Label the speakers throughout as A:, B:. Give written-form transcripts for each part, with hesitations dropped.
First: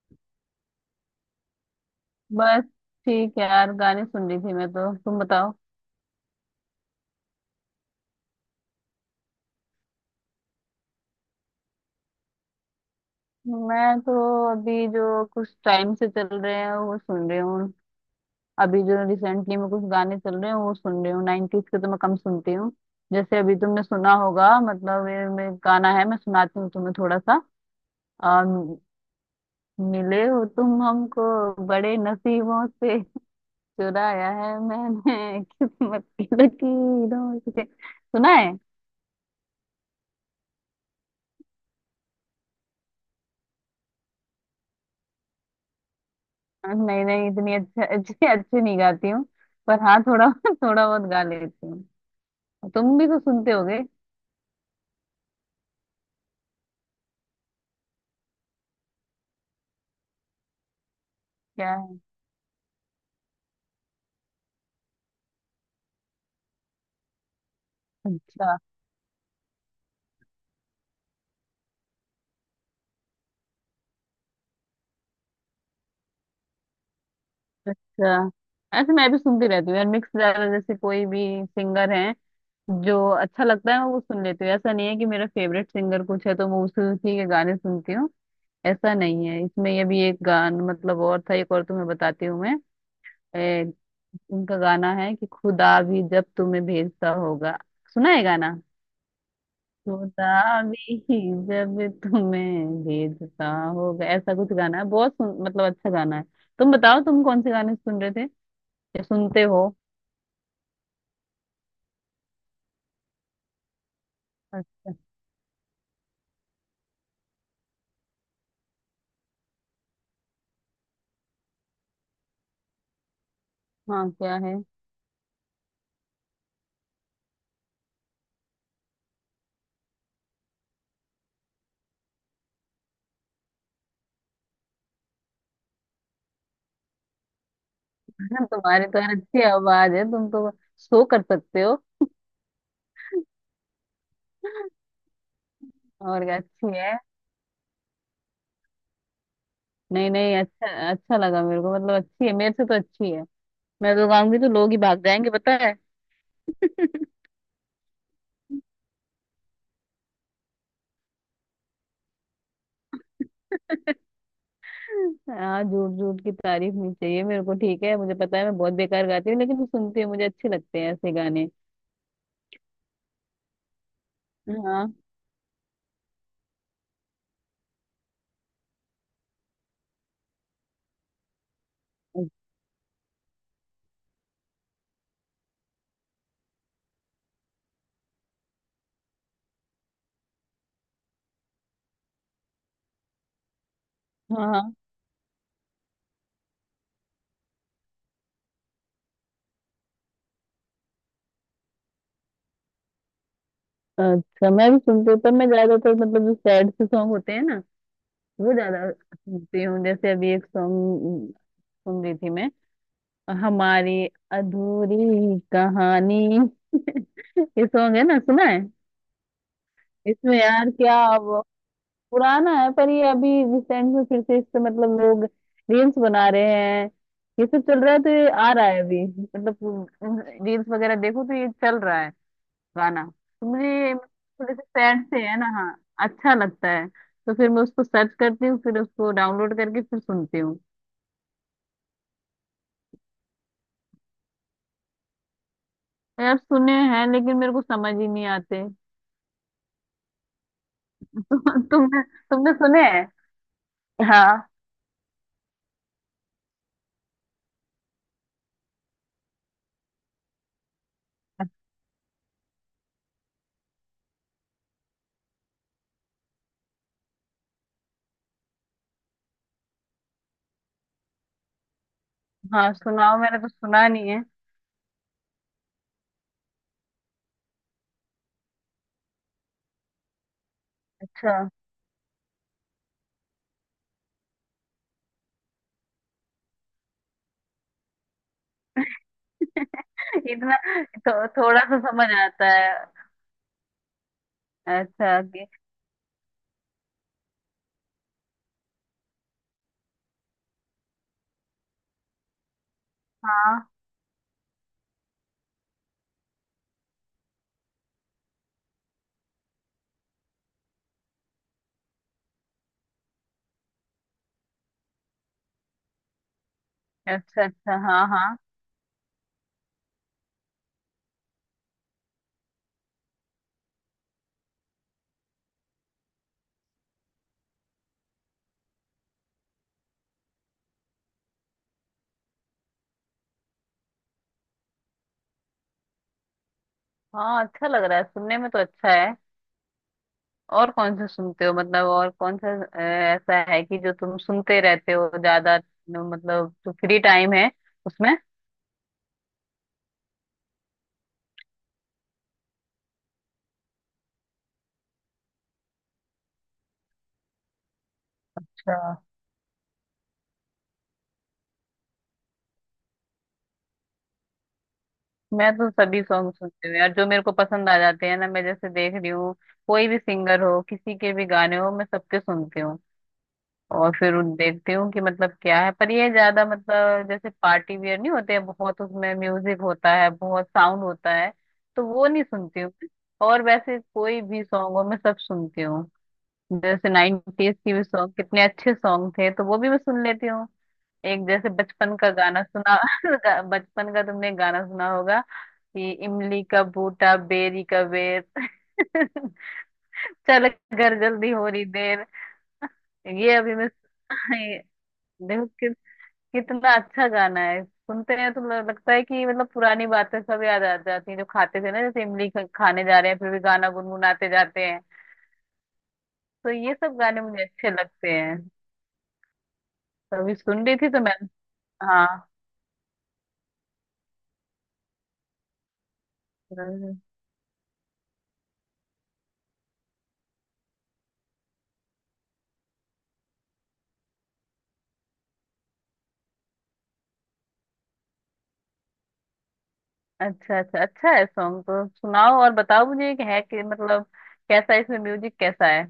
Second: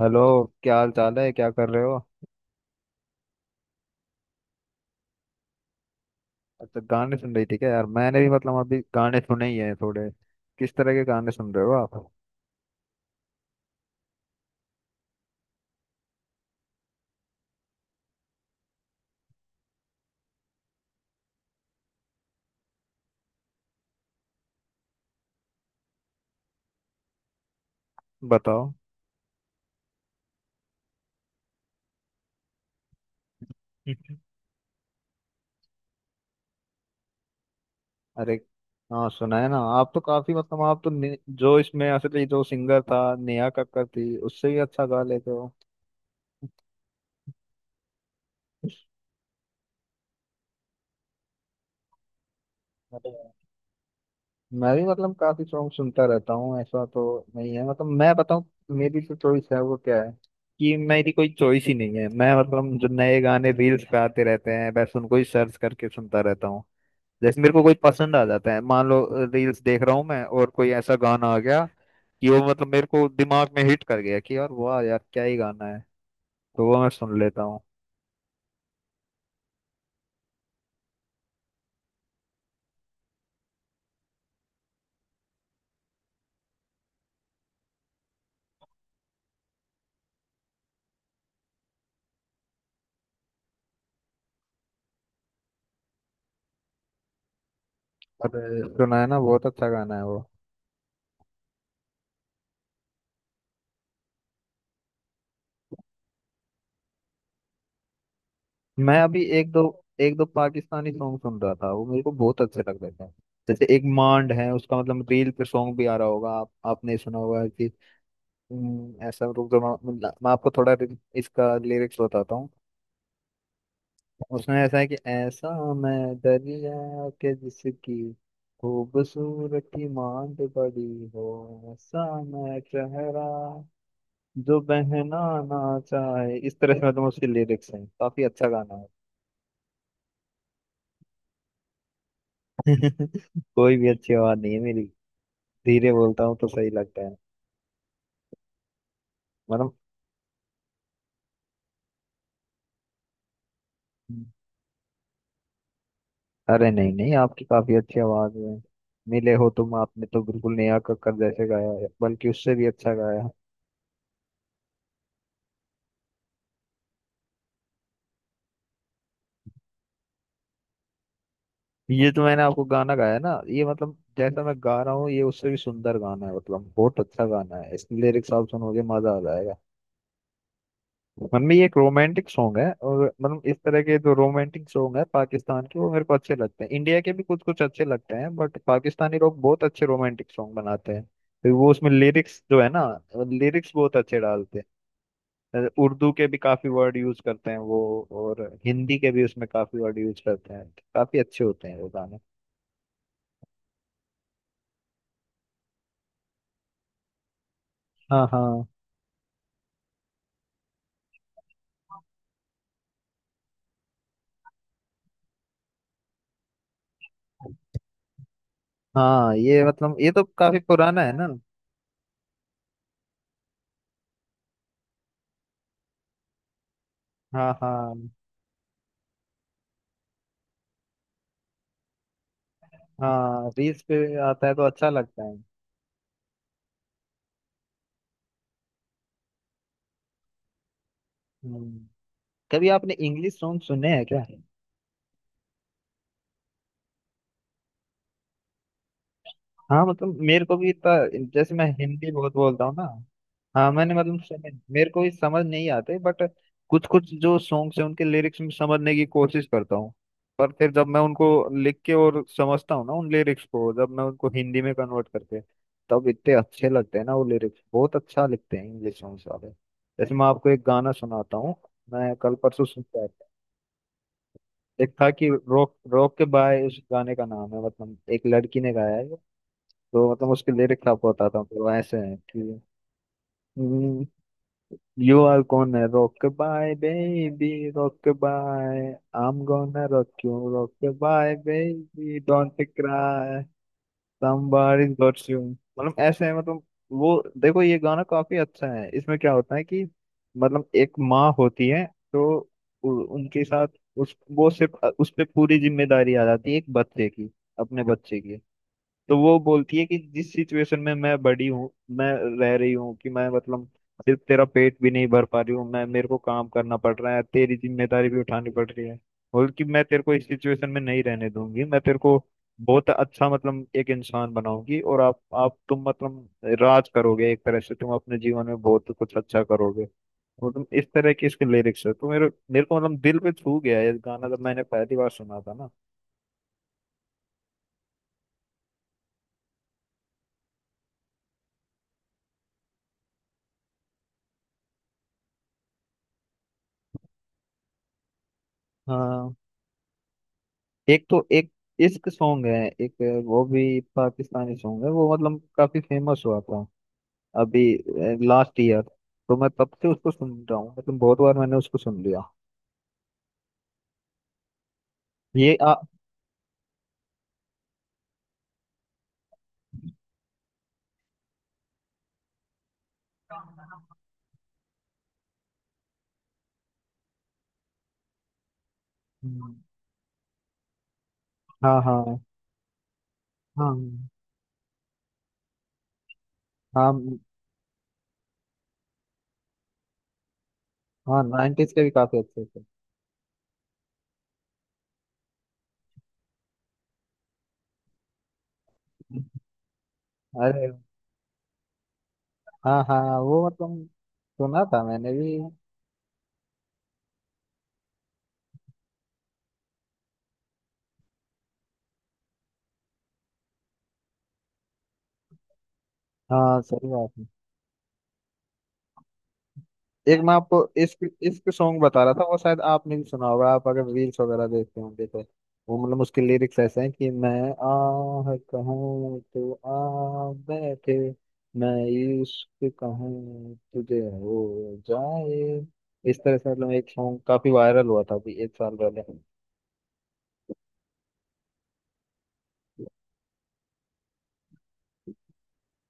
A: Hello. क्या हाल चाल है, क्या कर रहे हो।
B: बस ठीक है यार, गाने सुन रही थी मैं तो। तुम बताओ।
A: अच्छा, गाने सुन रही थी क्या यार। मैंने भी मतलब अभी गाने सुने ही हैं थोड़े। किस तरह के गाने सुन रहे हो आप।
B: मैं तो अभी जो कुछ टाइम से चल रहे हैं वो सुन रही हूँ। अभी जो रिसेंटली में कुछ गाने चल रहे हैं वो सुन रही हूँ। 90s के तो मैं कम सुनती हूँ। जैसे अभी तुमने सुना होगा, मतलब ये मैं गाना है, मैं सुनाती हूँ तुम्हें थोड़ा सा। आ,
A: बताओ।
B: मिले हो तुम हमको, बड़े नसीबों से,
A: हम्म।
B: चुराया है मैंने किस्मत की लकीरों से। सुना
A: अरे
B: है।
A: हाँ, सुना है ना। आप तो काफी मतलब आप तो जो इसमें असली जो सिंगर था, नेहा कक्कड़ थी, उससे भी अच्छा गा लेते हो।
B: नहीं नहीं, इतनी अच्छा अच्छी अच्छी नहीं गाती हूँ, पर हाँ थोड़ा थोड़ा बहुत गा लेती हूँ। तुम भी
A: अरे
B: तो सुनते होगे।
A: मैं भी मतलब काफी सॉन्ग सुनता रहता हूँ ऐसा तो नहीं है। मतलब मैं बताऊँ, मेरी जो चॉइस है वो क्या है कि मेरी कोई चॉइस
B: क्या
A: ही नहीं
B: है?
A: है। मैं मतलब जो नए गाने रील्स पे आते रहते हैं बस उनको ही सर्च करके सुनता रहता हूँ। जैसे मेरे को कोई पसंद आ जाता
B: अच्छा,
A: है, मान लो रील्स देख रहा हूँ मैं और कोई ऐसा गाना आ गया कि वो मतलब मेरे को दिमाग में हिट कर गया कि यार वाह यार क्या ही गाना है, तो वो मैं सुन लेता हूँ।
B: अच्छा। ऐसे मैं भी सुनती रहती हूँ यार, मिक्स ज्यादा। जैसे कोई भी सिंगर है जो अच्छा लगता है मैं वो सुन लेती हूँ। ऐसा नहीं है कि मेरा फेवरेट सिंगर कुछ है तो मैं उसी उसी के गाने सुनती हूँ। ऐसा नहीं है। इसमें ये भी एक गान मतलब और था, एक और तुम्हें बताती हूँ मैं। ए, उनका गाना है कि खुदा भी जब तुम्हें भेजता होगा। सुना है
A: और
B: गाना?
A: सुना है ना, बहुत अच्छा गाना है वो।
B: खुदा भी जब तुम्हें भेजता होगा, ऐसा कुछ गाना है। बहुत मतलब अच्छा गाना है। तुम बताओ, तुम कौन से गाने सुन रहे थे
A: मैं
B: या
A: अभी
B: सुनते
A: एक दो
B: हो?
A: एक दो पाकिस्तानी सॉन्ग सुन रहा था, वो मेरे को बहुत अच्छे लग रहे थे। जैसे एक मांड है उसका,
B: अच्छा।
A: मतलब रील पे सॉन्ग भी आ रहा होगा, आप आपने सुना होगा कि ऐसा रुक जाओ, मैं आपको थोड़ा इसका लिरिक्स बताता हूँ।
B: हाँ, क्या है?
A: उसमें ऐसा है कि ऐसा मैं दरिया के जिसकी खूबसूरती मांड बड़ी हो, ऐसा मैं चेहरा जो बहना ना चाहे, इस तरह से मतलब उसके लिरिक्स हैं, काफी अच्छा गाना है।
B: तुम्हारी तो यार अच्छी आवाज है, तुम तो शो कर सकते हो।
A: कोई भी अच्छी आवाज नहीं है मेरी, धीरे बोलता
B: और क्या,
A: हूँ तो सही
B: अच्छी है।
A: लगता है। मतलब
B: नहीं नहीं, अच्छा अच्छा लगा मेरे को, मतलब अच्छी है, मेरे से तो अच्छी है। मैं तो गाऊंगी तो लोग ही भाग जाएंगे, पता है।
A: अरे नहीं नहीं, आपकी काफी अच्छी आवाज है। मिले हो तुम, आपने तो बिल्कुल नेहा कक्कड़ जैसे गाया है, बल्कि उससे भी अच्छा गाया है।
B: हाँ, झूठ झूठ की तारीफ नहीं चाहिए मेरे को, ठीक है। मुझे पता है मैं बहुत बेकार गाती हूँ, लेकिन सुनती हूँ, मुझे अच्छे लगते हैं ऐसे गाने।
A: ये जो मैंने आपको गाना गाया ना, ये मतलब जैसा मैं गा
B: हाँ।
A: रहा हूँ, ये उससे भी सुंदर गाना है। मतलब बहुत अच्छा गाना है, इसके लिरिक्स आप सुनोगे मजा आ जाएगा। मतलब ये एक रोमांटिक सॉन्ग है, और मतलब इस तरह के जो रोमांटिक सॉन्ग है पाकिस्तान के, वो मेरे को अच्छे लगते हैं। इंडिया के भी कुछ कुछ अच्छे लगते हैं बट पाकिस्तानी लोग बहुत अच्छे रोमांटिक सॉन्ग बनाते हैं, तो वो उसमें लिरिक्स जो है ना, लिरिक्स बहुत अच्छे डालते
B: हाँ।
A: हैं। उर्दू के भी काफी वर्ड यूज करते हैं वो, और हिंदी के भी उसमें काफी वर्ड यूज करते हैं। काफी अच्छे होते हैं वो गाने।
B: अच्छा, मैं भी सुनती हूँ, पर मैं ज्यादातर, मतलब जो सैड से सॉन्ग होते हैं ना
A: हाँ
B: वो
A: हाँ।
B: ज्यादा सुनती हूँ। जैसे अभी एक सॉन्ग सुन रही थी मैं, हमारी अधूरी कहानी। ये सॉन्ग है ना, सुना है।
A: हाँ ये मतलब ये तो
B: इसमें
A: काफी
B: यार क्या,
A: पुराना है
B: अब
A: ना।
B: पुराना है पर ये अभी रिसेंट में फिर से इससे मतलब लोग रील्स बना रहे हैं, ये
A: हाँ
B: सब चल रहा
A: हाँ।
B: है, तो ये आ रहा है अभी, मतलब रील्स वगैरह देखो तो ये चल रहा है गाना। तो
A: हाँ,
B: मुझे
A: रील्स
B: ये
A: पे आता है
B: थोड़े
A: तो
B: से
A: अच्छा
B: सैड से
A: लगता है।
B: है ना, हाँ अच्छा लगता है। तो फिर मैं उसको सर्च करती हूँ, फिर उसको डाउनलोड करके फिर सुनती हूँ।
A: हम्म कभी आपने इंग्लिश सॉन्ग सुने हैं क्या।
B: यार सुने हैं, लेकिन मेरे को समझ ही नहीं आते।
A: हाँ मतलब मेरे को भी इतना,
B: तु,
A: जैसे मैं
B: तुमने
A: हिंदी बहुत
B: तुमने
A: बोलता हूँ ना।
B: सुने हैं।
A: हाँ, मैंने मतलब
B: हाँ,
A: सुने, मेरे को भी समझ नहीं आते बट कुछ कुछ जो सॉन्ग्स हैं उनके लिरिक्स में समझने की कोशिश करता हूँ। पर फिर जब मैं उनको लिख के और समझता हूँ ना उन लिरिक्स को, जब मैं उनको हिंदी में कन्वर्ट करके, तब इतने अच्छे लगते हैं ना। वो लिरिक्स बहुत अच्छा लिखते हैं इंग्लिश सॉन्ग्स वाले। जैसे मैं आपको एक गाना सुनाता हूँ, मैं कल परसों
B: हाँ,
A: सुनता
B: सुनाओ, मैंने तो सुना नहीं है।
A: एक था कि रोक रोक के बाय, उस गाने का नाम है। मतलब एक लड़की ने गाया है ये। तो मतलब उसके लिरिक्स आपको
B: अच्छा।
A: बताता हूँ, तो वो ऐसे है कि यू आर कौन है rock bye baby, rock bye, I am gonna rock you,
B: इतना
A: रोक बाय
B: थोड़ा सा समझ
A: बेबी
B: आता
A: डोंट
B: है।
A: क्राई, somebody's got
B: अच्छा
A: you।
B: कि।
A: मतलब ऐसे है मतलब, वो देखो ये गाना काफी अच्छा है, इसमें क्या होता है कि मतलब एक माँ होती है तो उनके
B: हाँ।
A: साथ उस वो सिर्फ उस पे पूरी जिम्मेदारी आ जाती है एक बच्चे की, अपने बच्चे की। तो वो बोलती है कि जिस सिचुएशन में मैं बड़ी हूँ, मैं रह रही हूँ कि मैं मतलब सिर्फ तेरा पेट भी नहीं भर पा रही हूँ मैं, मेरे को काम करना पड़ रहा है,
B: अच्छा,
A: तेरी
B: अच्छा, हाँ
A: जिम्मेदारी भी
B: हाँ।
A: उठानी पड़ रही है। बोल कि मैं तेरे को इस सिचुएशन में नहीं रहने दूंगी, मैं तेरे को बहुत अच्छा मतलब एक इंसान बनाऊंगी, और आप तुम मतलब राज करोगे एक तरह से, तुम अपने जीवन में बहुत कुछ अच्छा करोगे। मतलब इस तरह के इसके लिरिक्स है, तो मेरे मेरे को मतलब दिल पे छू गया ये गाना जब मैंने पहली बार सुना था ना।
B: हाँ, अच्छा लग रहा है, सुनने में तो अच्छा है। और कौन से सुनते हो, मतलब और कौन सा ऐसा है कि जो तुम सुनते रहते हो ज्यादा, मतलब जो फ्री टाइम है उसमें।
A: हाँ एक तो एक इश्क सॉन्ग है एक, वो भी पाकिस्तानी सॉन्ग है वो, मतलब काफी फेमस हुआ था अभी लास्ट
B: अच्छा,
A: ईयर। तो मैं तब से उसको सुन रहा हूँ, मतलब बहुत बार मैंने उसको सुन लिया।
B: मैं
A: ये
B: तो
A: आ,
B: सभी सॉन्ग सुनती हूँ यार, जो मेरे को पसंद आ जाते हैं ना मैं जैसे देख रही हूँ। कोई भी सिंगर हो, किसी के भी गाने हो, मैं सबके सुनती हूँ, और फिर देखती हूँ कि मतलब क्या है, पर ये ज्यादा मतलब जैसे पार्टी वियर नहीं होते हैं, बहुत उसमें
A: हम्म,
B: म्यूजिक होता है, बहुत साउंड होता है,
A: हाँ
B: तो वो
A: हाँ।
B: नहीं सुनती हूँ मैं। और
A: हाँ
B: वैसे कोई भी सॉन्ग हो मैं सब सुनती हूँ। जैसे
A: हाँ।
B: नाइनटीज की भी सॉन्ग, कितने अच्छे सॉन्ग थे तो वो भी मैं सुन लेती हूँ।
A: हाँ
B: एक जैसे
A: नाइनटीज के भी
B: बचपन का
A: काफी
B: गाना
A: अच्छे थे।
B: सुना। बचपन का तुमने गाना सुना होगा कि इमली का बूटा बेरी का बेर। चल
A: अरे
B: घर जल्दी हो रही देर।
A: हाँ हाँ
B: ये
A: वो
B: अभी मैं
A: मतलब
B: ये
A: सुना था मैंने भी।
B: देखो कि कितना अच्छा गाना है, सुनते हैं तो लगता है कि मतलब पुरानी बातें सब याद आ जाती हैं, जो खाते थे ना जैसे इमली खाने जा रहे हैं फिर भी गाना गुनगुनाते जाते हैं। तो
A: हाँ
B: ये
A: सही
B: सब गाने
A: बात।
B: मुझे अच्छे लगते हैं। तो
A: एक मैं
B: अभी
A: आपको
B: सुन रही थी तो
A: इश्क
B: मैं।
A: इश्क सॉन्ग बता
B: हाँ
A: रहा था, वो शायद आपने भी सुना होगा, आप अगर रील्स वगैरह देखते होंगे तो। वो मतलब उसके लिरिक्स ऐसे हैं
B: हाँ।
A: कि मैं आह कहूँ तो आ बैठे, मैं इश्क कहूँ तुझे हो जाए, इस तरह से। मतलब एक सॉन्ग काफी वायरल हुआ था अभी एक साल पहले।
B: अच्छा अच्छा, अच्छा है सॉन्ग, तो सुनाओ और बताओ मुझे कि है कि मतलब कैसा है, इसमें म्यूजिक कैसा है,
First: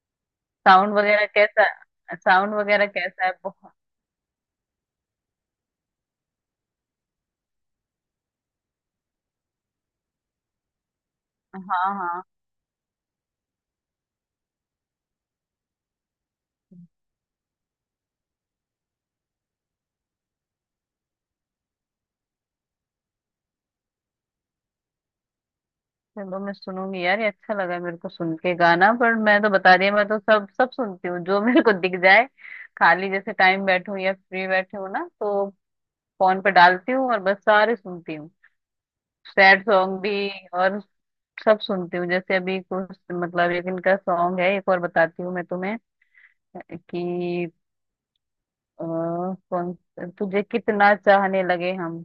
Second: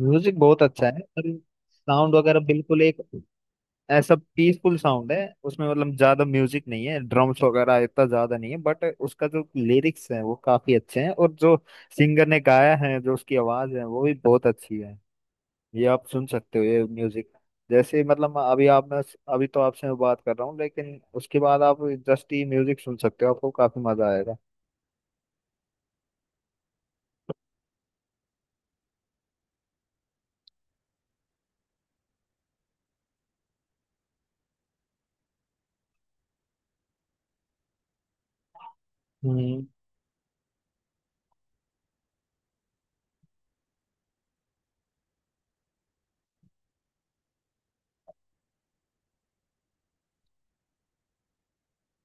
A: म्यूजिक बहुत अच्छा
B: साउंड
A: है
B: वगैरह
A: पर
B: कैसा,
A: साउंड वगैरह
B: साउंड
A: बिल्कुल
B: वगैरह
A: एक
B: कैसा है, बहुत।
A: ऐसा पीसफुल साउंड है उसमें, मतलब ज्यादा म्यूजिक नहीं है, ड्रम्स वगैरह इतना ज्यादा नहीं है बट उसका जो लिरिक्स है वो काफी अच्छे हैं, और जो
B: हाँ हाँ।
A: सिंगर ने गाया है जो उसकी आवाज है वो भी बहुत अच्छी है। ये आप सुन सकते हो ये म्यूजिक, जैसे मतलब अभी आप, मैं अभी तो आपसे मैं बात कर रहा हूँ लेकिन उसके बाद आप जस्ट ये म्यूजिक सुन सकते हो, आपको काफी मजा आएगा।
B: चलो मैं सुनूंगी यार, ये अच्छा लगा मेरे को सुन के गाना, पर मैं तो बता रही हूँ, मैं तो सब सब सुनती हूँ जो मेरे को दिख जाए। खाली जैसे टाइम बैठूं या फ्री बैठे हूँ ना तो फोन पे डालती हूँ और बस सारे सुनती हूँ। Sad
A: hmm.
B: सॉन्ग भी, और सब सुनती हूँ। जैसे अभी कुछ मतलब एक इनका सॉन्ग है, एक और बताती हूँ मैं तुम्हें कि अ, कौन तुझे कितना चाहने लगे हम।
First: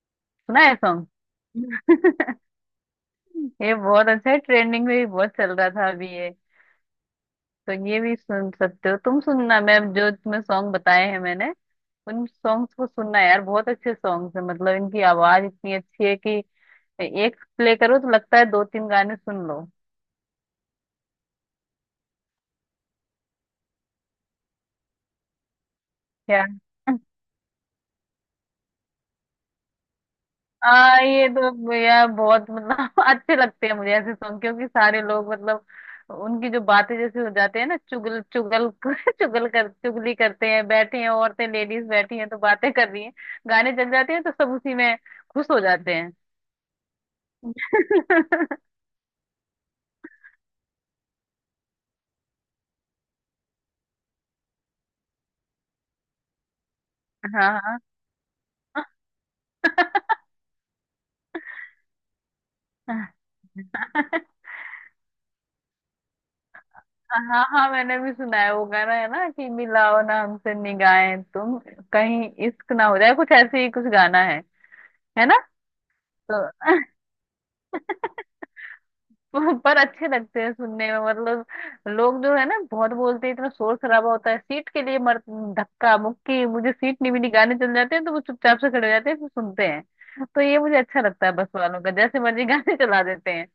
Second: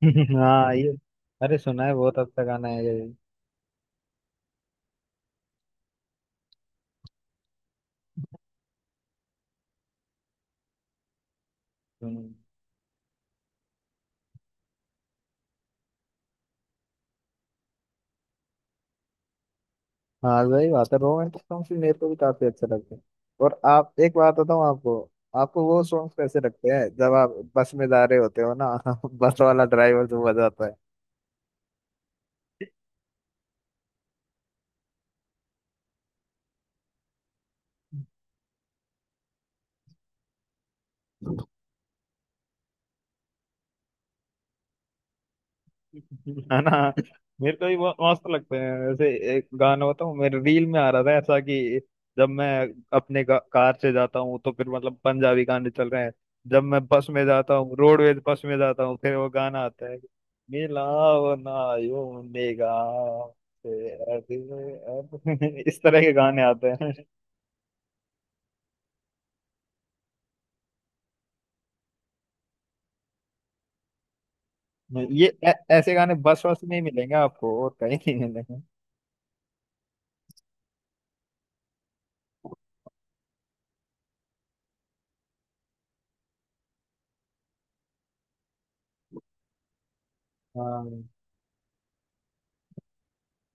B: सुना
A: हाँ
B: है
A: ये
B: सॉन्ग?
A: अरे सुना है, बहुत अच्छा गाना है ये।
B: ये बहुत अच्छा है, ट्रेंडिंग में भी बहुत चल रहा था अभी ये। तो ये भी सुन सकते हो तुम, सुनना, मैं जो तुम्हें सॉन्ग बताए हैं मैंने, उन
A: हम्म,
B: सॉन्ग्स को सुनना यार, बहुत अच्छे सॉन्ग्स है, मतलब इनकी आवाज इतनी अच्छी है कि एक प्ले करो तो लगता है दो तीन गाने सुन लो।
A: हाँ सही बात है, रोमांटिक सॉन्ग्स भी मेरे को भी काफी अच्छे लगते हैं। और आप एक बात बताऊँ आपको, आपको वो सॉन्ग्स कैसे
B: क्या?
A: लगते हैं जब आप बस में जा रहे होते हो ना। बस वाला ड्राइवर जो बजाता
B: ये तो यार बहुत
A: है।
B: मतलब अच्छे लगते हैं मुझे ऐसे सॉन्ग, क्योंकि सारे लोग मतलब उनकी जो बातें जैसे हो जाते हैं ना, चुगल चुगल चुगल कर चुगली करते हैं, बैठे हैं औरतें, लेडीज बैठी हैं तो बातें कर रही हैं, गाने चल जाते हैं तो सब उसी में खुश हो जाते हैं।
A: है ना। मेरे को भी बहुत मस्त लगते हैं वैसे। एक गाना बताऊं, मेरे रील में आ रहा था ऐसा कि जब मैं अपने कार से जाता हूँ तो फिर मतलब पंजाबी गाने चल रहे हैं, जब मैं बस में जाता हूँ,
B: हाँ
A: रोडवेज बस में जाता हूँ फिर वो गाना आता है, मिलाओ ना यूं
B: हाँ।
A: निगाह से। इस तरह के गाने आते हैं।
B: हाँ, हाँ, मैंने भी सुना है, वो गाना है ना कि मिलाओ ना हमसे निगाहें तुम, कहीं इश्क ना हो जाए, कुछ ऐसे ही कुछ गाना है
A: ये
B: है ना?
A: ऐ- ऐसे गाने बस
B: तो
A: बस में ही मिलेंगे आपको, और कहीं नहीं मिलेंगे।
B: पर अच्छे लगते हैं सुनने में, मतलब लोग जो है ना बहुत बोलते हैं, इतना शोर शराबा होता है, सीट के लिए मर, धक्का मुक्की, मुझे सीट नहीं मिली, गाने चल जाते हैं तो वो चुपचाप से खड़े हो जाते हैं फिर सुनते हैं, तो ये मुझे अच्छा
A: हाँ।
B: लगता है बस वालों का जैसे मर्जी गाने चला देते हैं।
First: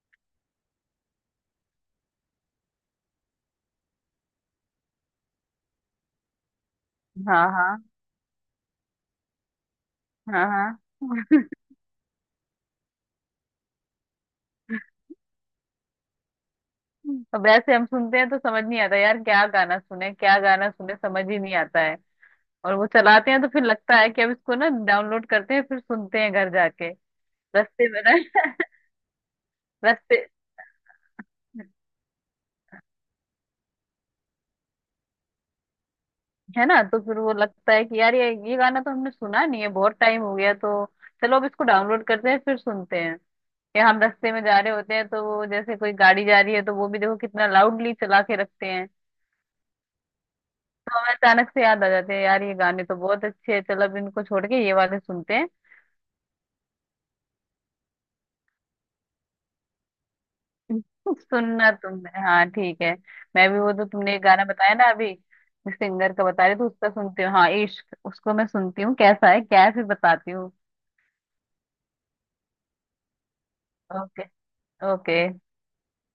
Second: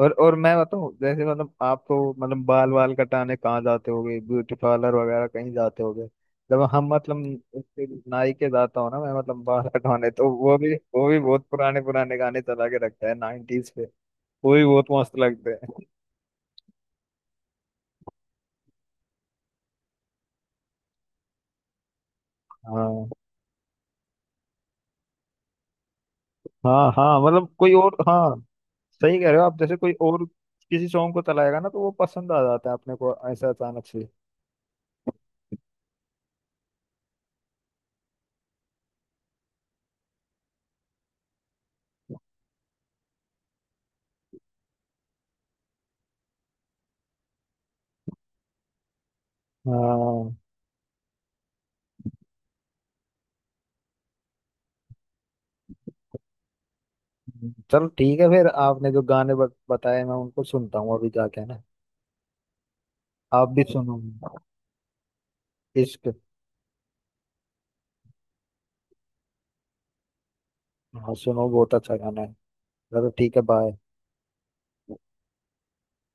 A: और मैं बताऊं, जैसे मतलब आप तो मतलब बाल वाल कटाने कहाँ जाते होगे, ब्यूटी पार्लर वगैरह कहीं जाते होगे। जब हम मतलब
B: हाँ हाँ,
A: उसके नाई के जाता हूँ ना मैं, मतलब बाल कटवाने, तो
B: हाँ
A: वो भी
B: हाँ।
A: वो भी बहुत पुराने पुराने गाने चला के रखता है 90s पे। वो भी बहुत मस्त लगते हैं।
B: तो वैसे हम सुनते हैं तो समझ नहीं आता यार, क्या गाना सुने क्या गाना सुने, समझ ही नहीं आता है। और वो
A: हाँ
B: चलाते हैं तो फिर लगता है कि अब इसको ना डाउनलोड करते हैं, फिर सुनते हैं घर जाके।
A: हाँ। हाँ मतलब कोई
B: रस्ते
A: और।
B: में
A: हाँ सही कह रहे हो आप, जैसे कोई और
B: रस्ते
A: किसी सॉन्ग को चलाएगा ना, तो वो पसंद आ जाता है अपने को ऐसा अचानक से।
B: है ना, तो फिर वो लगता है कि यार ये गाना तो हमने सुना नहीं है, बहुत टाइम हो गया, तो चलो अब इसको डाउनलोड करते हैं फिर सुनते हैं। या हम रास्ते में जा रहे होते हैं, तो वो जैसे कोई गाड़ी जा रही है तो वो भी देखो कितना लाउडली चला के रखते हैं,
A: हाँ
B: तो हमें अचानक से याद आ जाते हैं यार ये गाने तो बहुत अच्छे हैं, चलो अब इनको छोड़ के ये वाले सुनते हैं।
A: चलो ठीक है, फिर आपने जो गाने बताए मैं उनको सुनता हूँ अभी जाके, है ना।
B: सुनना तुमने, हाँ ठीक है। मैं
A: आप
B: भी,
A: भी
B: वो तो
A: सुनो।
B: तुमने एक गाना बताया ना अभी, जिस
A: इश्क,
B: सिंगर का बता रहे थे उसका सुनती हूँ, हाँ इश्क, उसको मैं सुनती हूँ कैसा है क्या है, फिर बताती हूँ।
A: हाँ सुनो बहुत अच्छा गाना है। चलो ठीक है, बाय।
B: ओके। ओके।